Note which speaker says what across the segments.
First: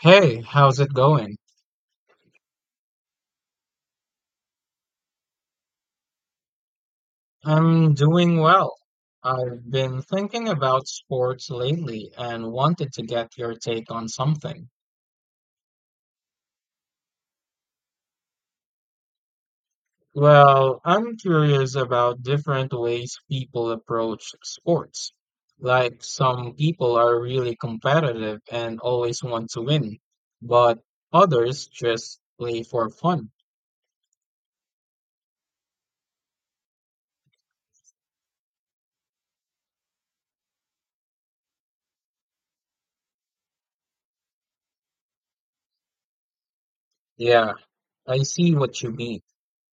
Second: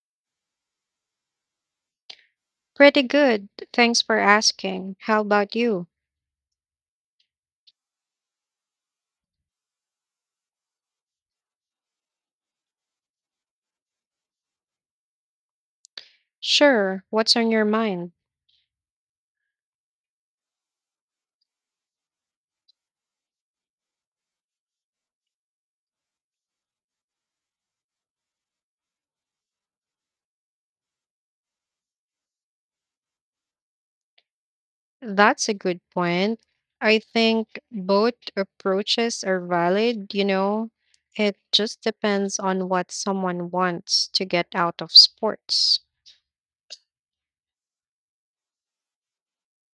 Speaker 1: Hey, how's it going?
Speaker 2: Pretty good. Thanks for asking. How about you?
Speaker 1: I'm doing well. I've been thinking about sports lately and wanted to get your take on something.
Speaker 2: Sure. What's on your mind?
Speaker 1: Well, I'm curious about different ways people approach sports. Like some people are really competitive and always want to win, but others just play for fun.
Speaker 2: That's a good point. I think both approaches are valid, you know. It just depends on what someone wants to get out of sports.
Speaker 1: Yeah, I see what you mean.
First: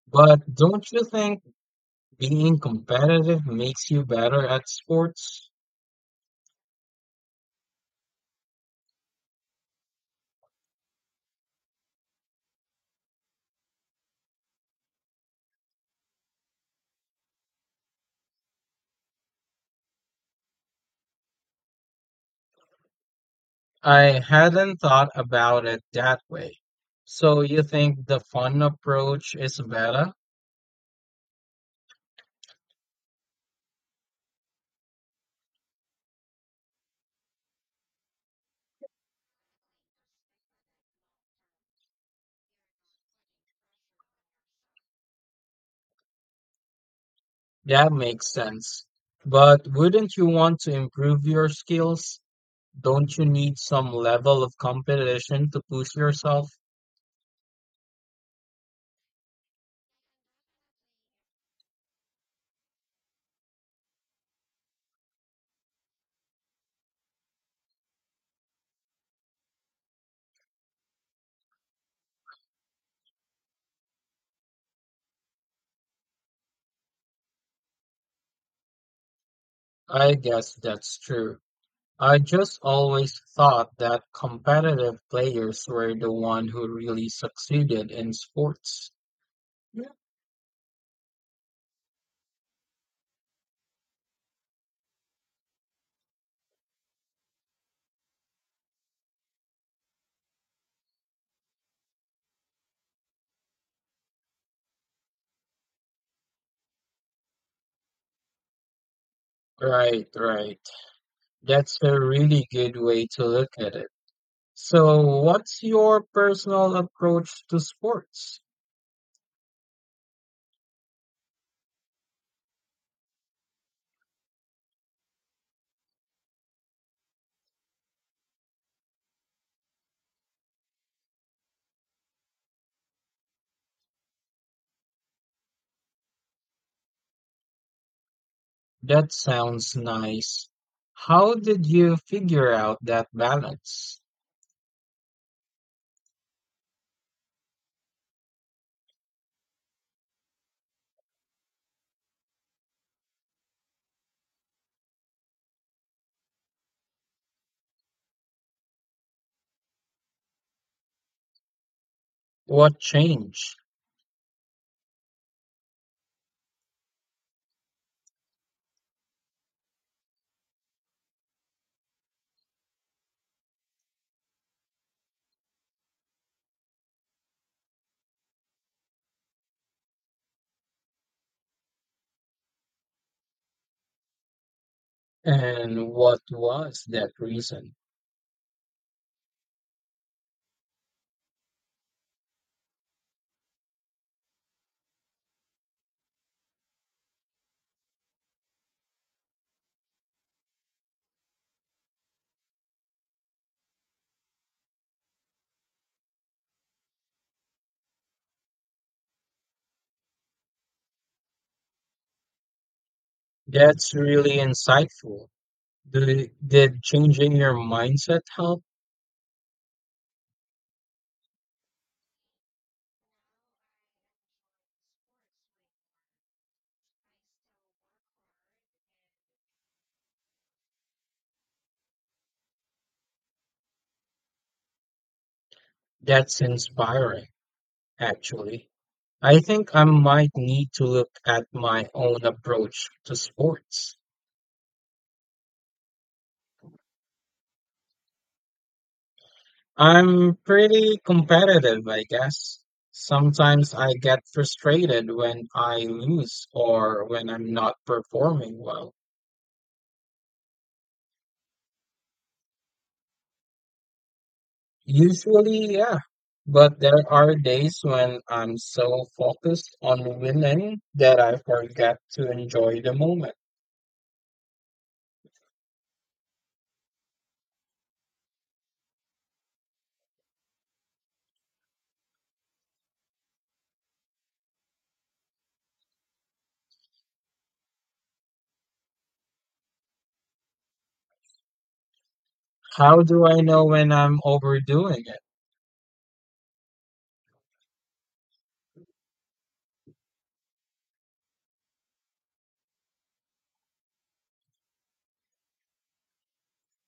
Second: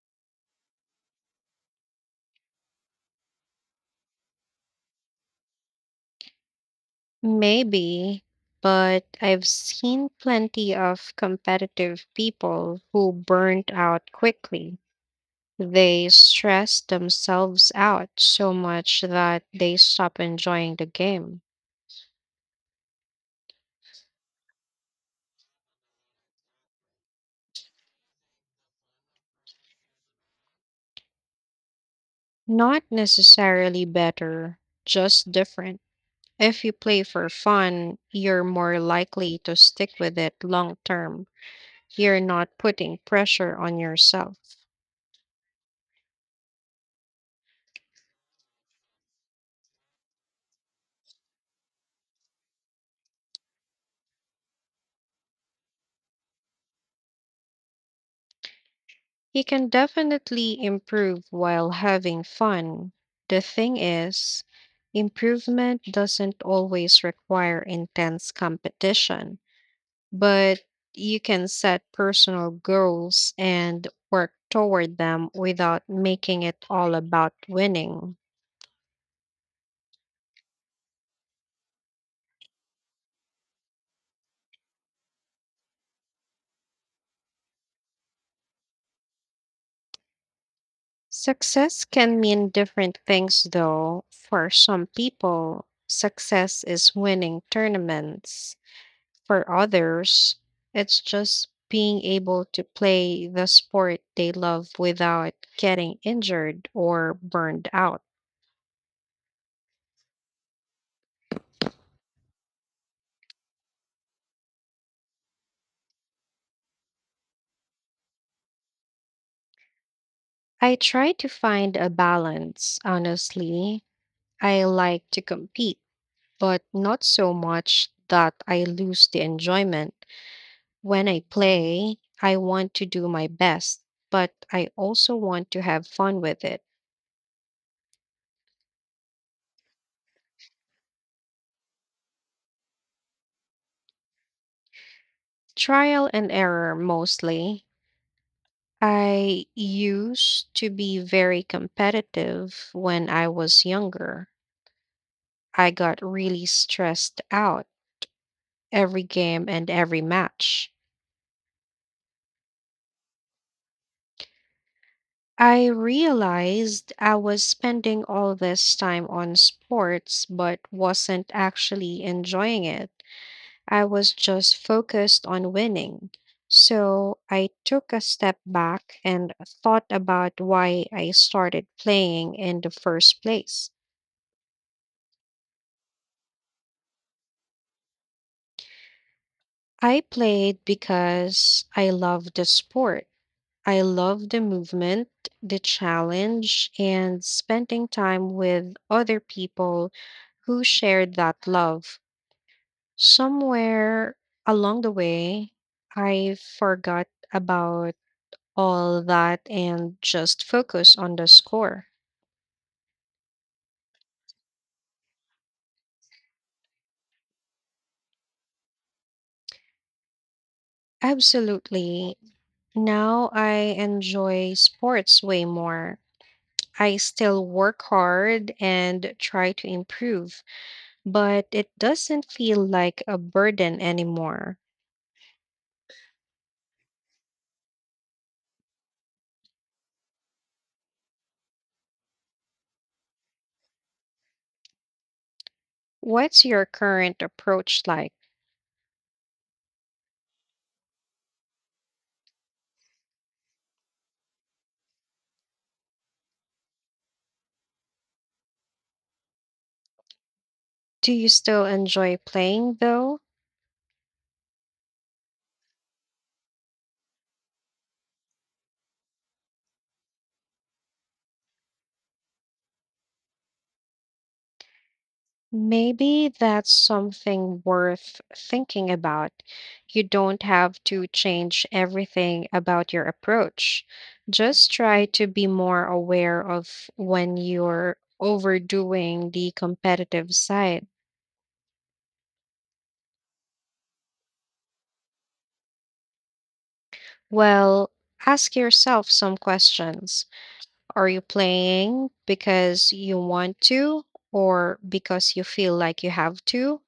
Speaker 1: But don't you think being competitive makes you better at sports?
Speaker 2: Maybe, but I've seen plenty of competitive people who burnt out quickly. They stress themselves out so much that they stop enjoying the game.
Speaker 1: I hadn't thought about it that way. So you think the fun approach is better?
Speaker 2: Not necessarily better, just different. If you play for fun, you're more likely to stick with it long term. You're not putting pressure on yourself.
Speaker 1: That makes sense. But wouldn't you want to improve your skills? Don't you need some level of competition to push yourself?
Speaker 2: You can definitely improve while having fun. The thing is, improvement doesn't always require intense competition, but you can set personal goals and work toward them without making it all about winning.
Speaker 1: I guess that's true. I just always thought that competitive players were the one who really succeeded in sports. Yeah.
Speaker 2: Success can mean different things, though. For some people, success is winning tournaments. For others, it's just being able to play the sport they love without getting injured or burned out.
Speaker 1: Right, right. That's a really good way to look at it. So, what's your personal approach to sports?
Speaker 2: I try to find a balance, honestly. I like to compete, but not so much that I lose the enjoyment. When I play, I want to do my best, but I also want to have fun with it.
Speaker 1: That sounds nice. How did you figure out that balance?
Speaker 2: Trial and error mostly. I used to be very competitive when I was younger. I got really stressed out every game and every match.
Speaker 1: What changed?
Speaker 2: I realized I was spending all this time on sports, but wasn't actually enjoying it. I was just focused on winning. So I took a step back and thought about why I started playing in the first place.
Speaker 1: And what was that reason?
Speaker 2: I played because I loved the sport. I love the movement, the challenge, and spending time with other people who shared that love. Somewhere along the way, I forgot about all that and just focused on the score.
Speaker 1: That's really insightful. Did changing your mindset help?
Speaker 2: Absolutely. Now I enjoy sports way more. I still work hard and try to improve, but it doesn't feel like a burden anymore.
Speaker 1: That's inspiring, actually. I think I might need to look at my own approach to sports.
Speaker 2: What's your current approach like?
Speaker 1: I'm pretty competitive, I guess. Sometimes I get frustrated when I lose or when I'm not performing well.
Speaker 2: Do you still enjoy playing though?
Speaker 1: Usually, yeah. But there are days when I'm so focused on winning that I forget to enjoy the moment.
Speaker 2: Maybe that's something worth thinking about. You don't have to change everything about your approach. Just try to be more aware of when you're overdoing the competitive side.
Speaker 1: How do I know when I'm overdoing it?
Speaker 2: Well, ask yourself some questions. Are you playing because you want to or because you feel like you have to?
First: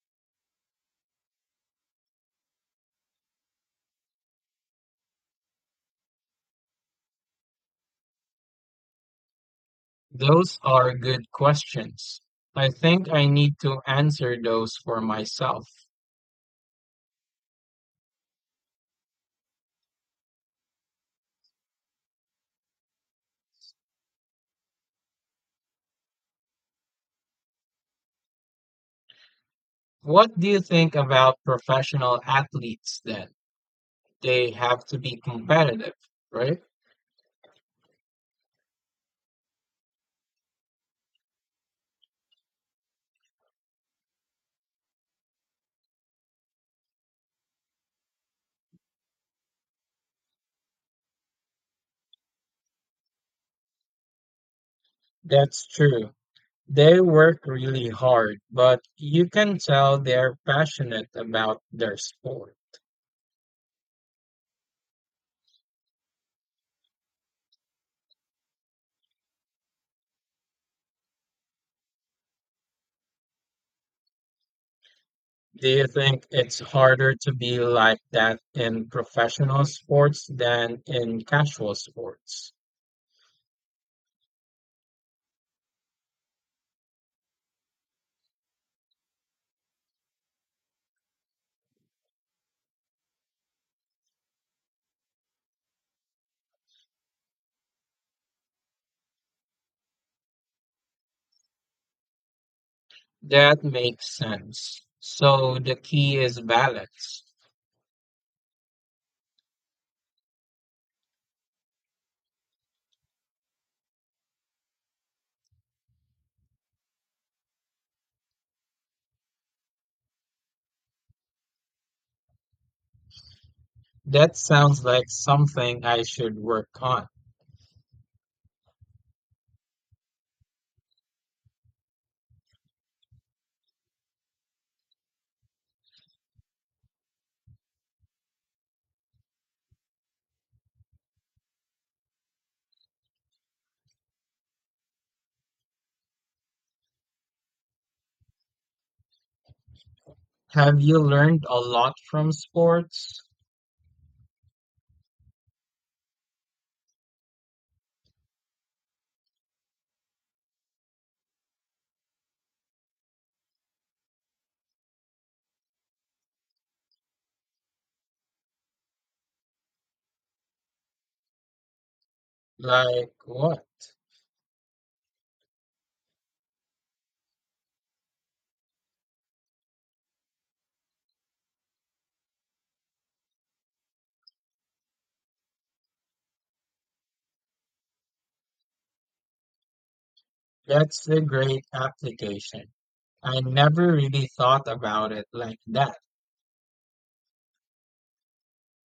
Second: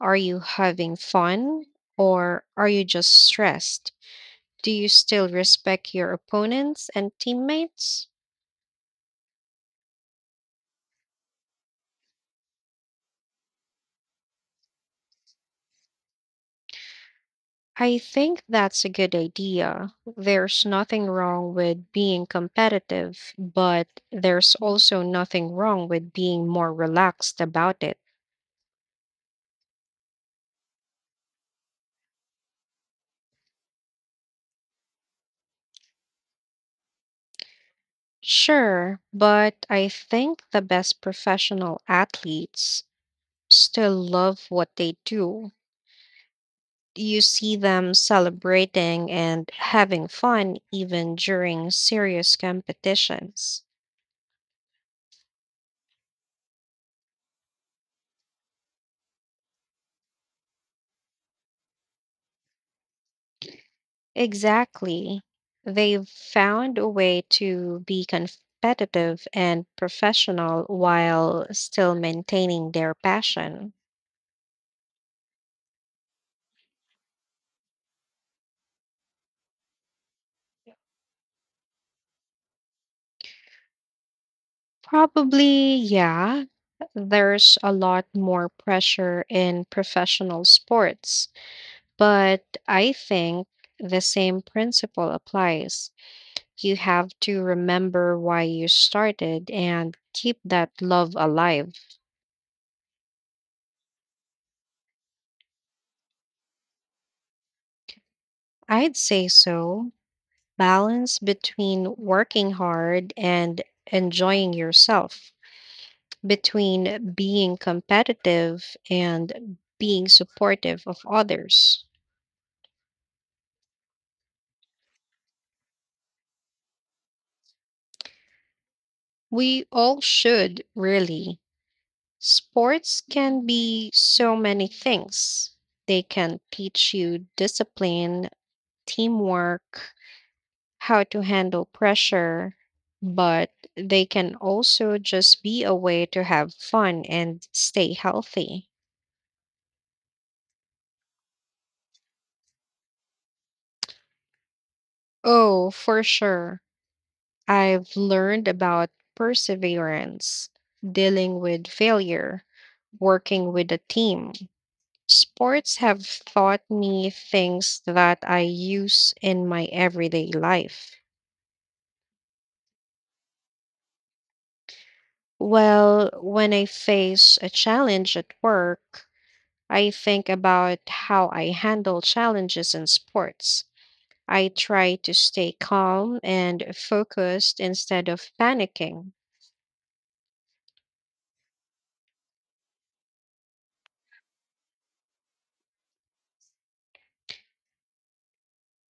Speaker 2: Are you having fun or are you just stressed? Do you still respect your opponents and teammates?
Speaker 1: Those are good questions. I think I need to answer those for myself.
Speaker 2: I think that's a good idea. There's nothing wrong with being competitive, but there's also nothing wrong with being more relaxed about it.
Speaker 1: What do you think about professional athletes then? They have to be competitive, right?
Speaker 2: Sure, but I think the best professional athletes still love what they do. You see them celebrating and having fun even during serious competitions.
Speaker 1: That's true. They work really hard, but you can tell they're passionate about their sport.
Speaker 2: Exactly. They've found a way to be competitive and professional while still maintaining their passion.
Speaker 1: Do you think it's harder to be like that in professional sports than in casual sports?
Speaker 2: Probably, yeah. There's a lot more pressure in professional sports, but I think the same principle applies. You have to remember why you started and keep that love alive.
Speaker 1: That makes sense. So the key is balance.
Speaker 2: I'd say so. Balance between working hard and enjoying yourself, between being competitive and being supportive of others.
Speaker 1: That sounds like something I should work on.
Speaker 2: We all should, really. Sports can be so many things. They can teach you discipline, teamwork, how to handle pressure, but they can also just be a way to have fun and stay healthy.
Speaker 1: Have you learned a lot from sports?
Speaker 2: Oh, for sure. I've learned about perseverance, dealing with failure, working with a team. Sports have taught me things that I use in my everyday life.
Speaker 1: Like what?
Speaker 2: Well, when I face a challenge at work, I think about how I handle challenges in sports. I try to stay calm and focused instead of panicking.
Speaker 1: That's a great application. I never really thought about it like that.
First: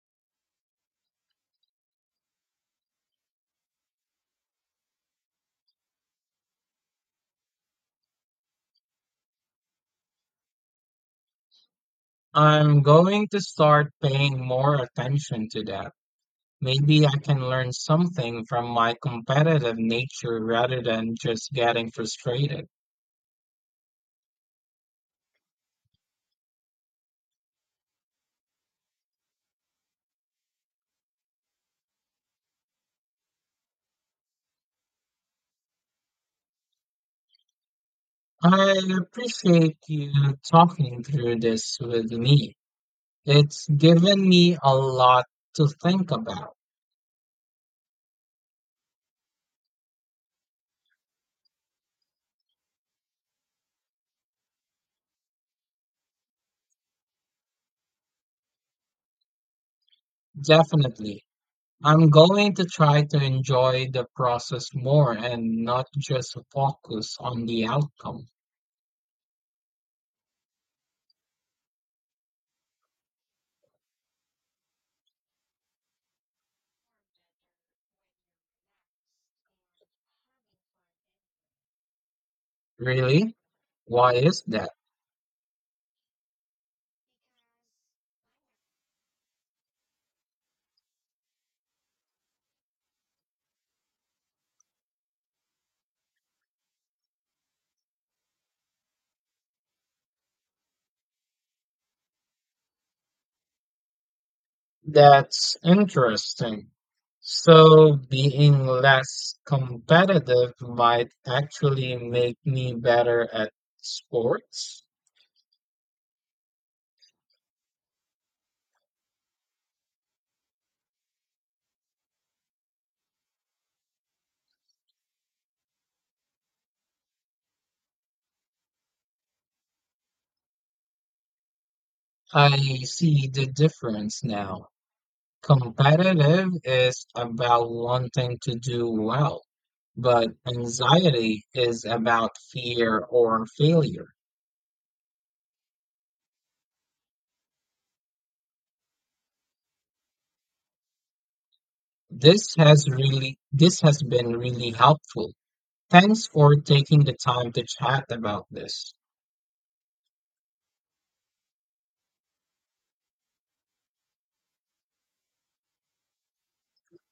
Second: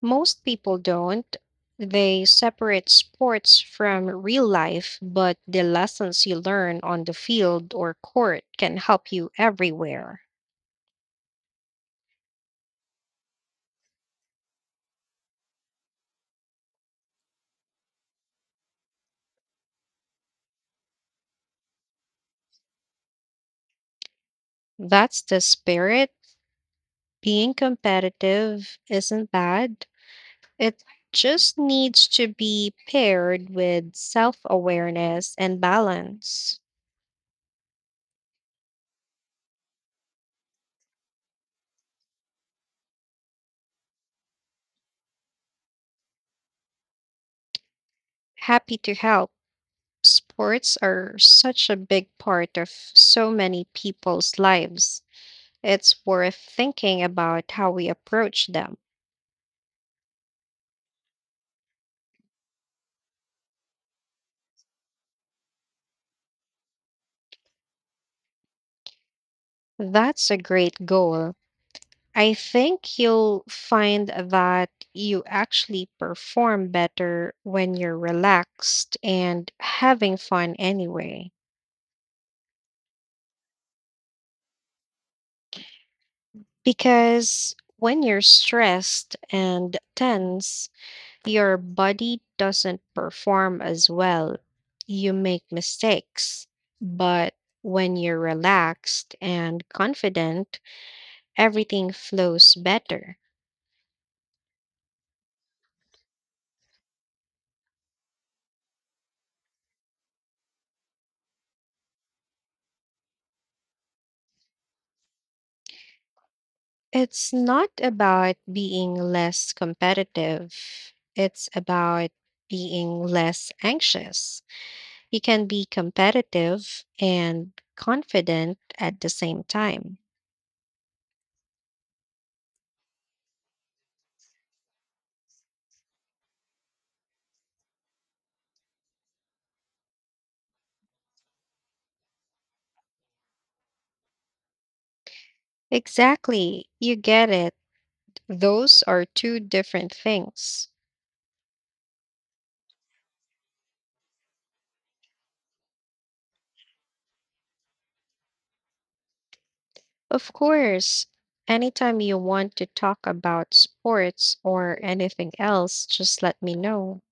Speaker 2: Most people don't. They separate sports from real life, but the lessons you learn on the field or court can help you everywhere.
Speaker 1: I'm going to start paying more attention to that. Maybe I can learn something from my competitive nature rather than just getting frustrated.
Speaker 2: That's the spirit. Being competitive isn't bad, it just needs to be paired with self awareness and balance.
Speaker 1: I appreciate you talking through this with me. It's given me a lot to think about,
Speaker 2: Happy to help. Sports are such a big part of so many people's lives. It's worth thinking about how we approach them.
Speaker 1: definitely. I'm going to try to enjoy the process more and not just focus on the outcome.
Speaker 2: That's a great goal. I think you'll find that you actually perform better when you're relaxed and having fun anyway.
Speaker 1: Really? Why is that?
Speaker 2: Because when you're stressed and tense, your body doesn't perform as well. You make mistakes. But when you're relaxed and confident, everything flows better.
Speaker 1: That's interesting. So, being less competitive might actually make me better at sports?
Speaker 2: It's not about being less competitive, it's about being less anxious. You can be competitive and confident at the same time.
Speaker 1: I see the difference now. Competitive is about wanting to do well, but anxiety is about fear or failure.
Speaker 2: Exactly. You get it. Those are two different things.
Speaker 1: This has been really helpful. Thanks for taking the time to chat about this.
Speaker 2: Of course, anytime you want to talk about sports or anything else, just let me know.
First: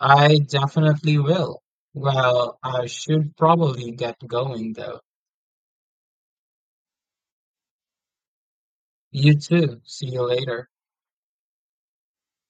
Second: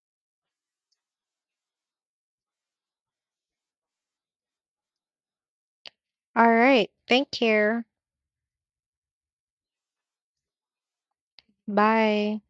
Speaker 1: I definitely will. Well, I should probably get going though.
Speaker 2: All right. Thank you.
Speaker 1: You too. See you later.
Speaker 2: Bye.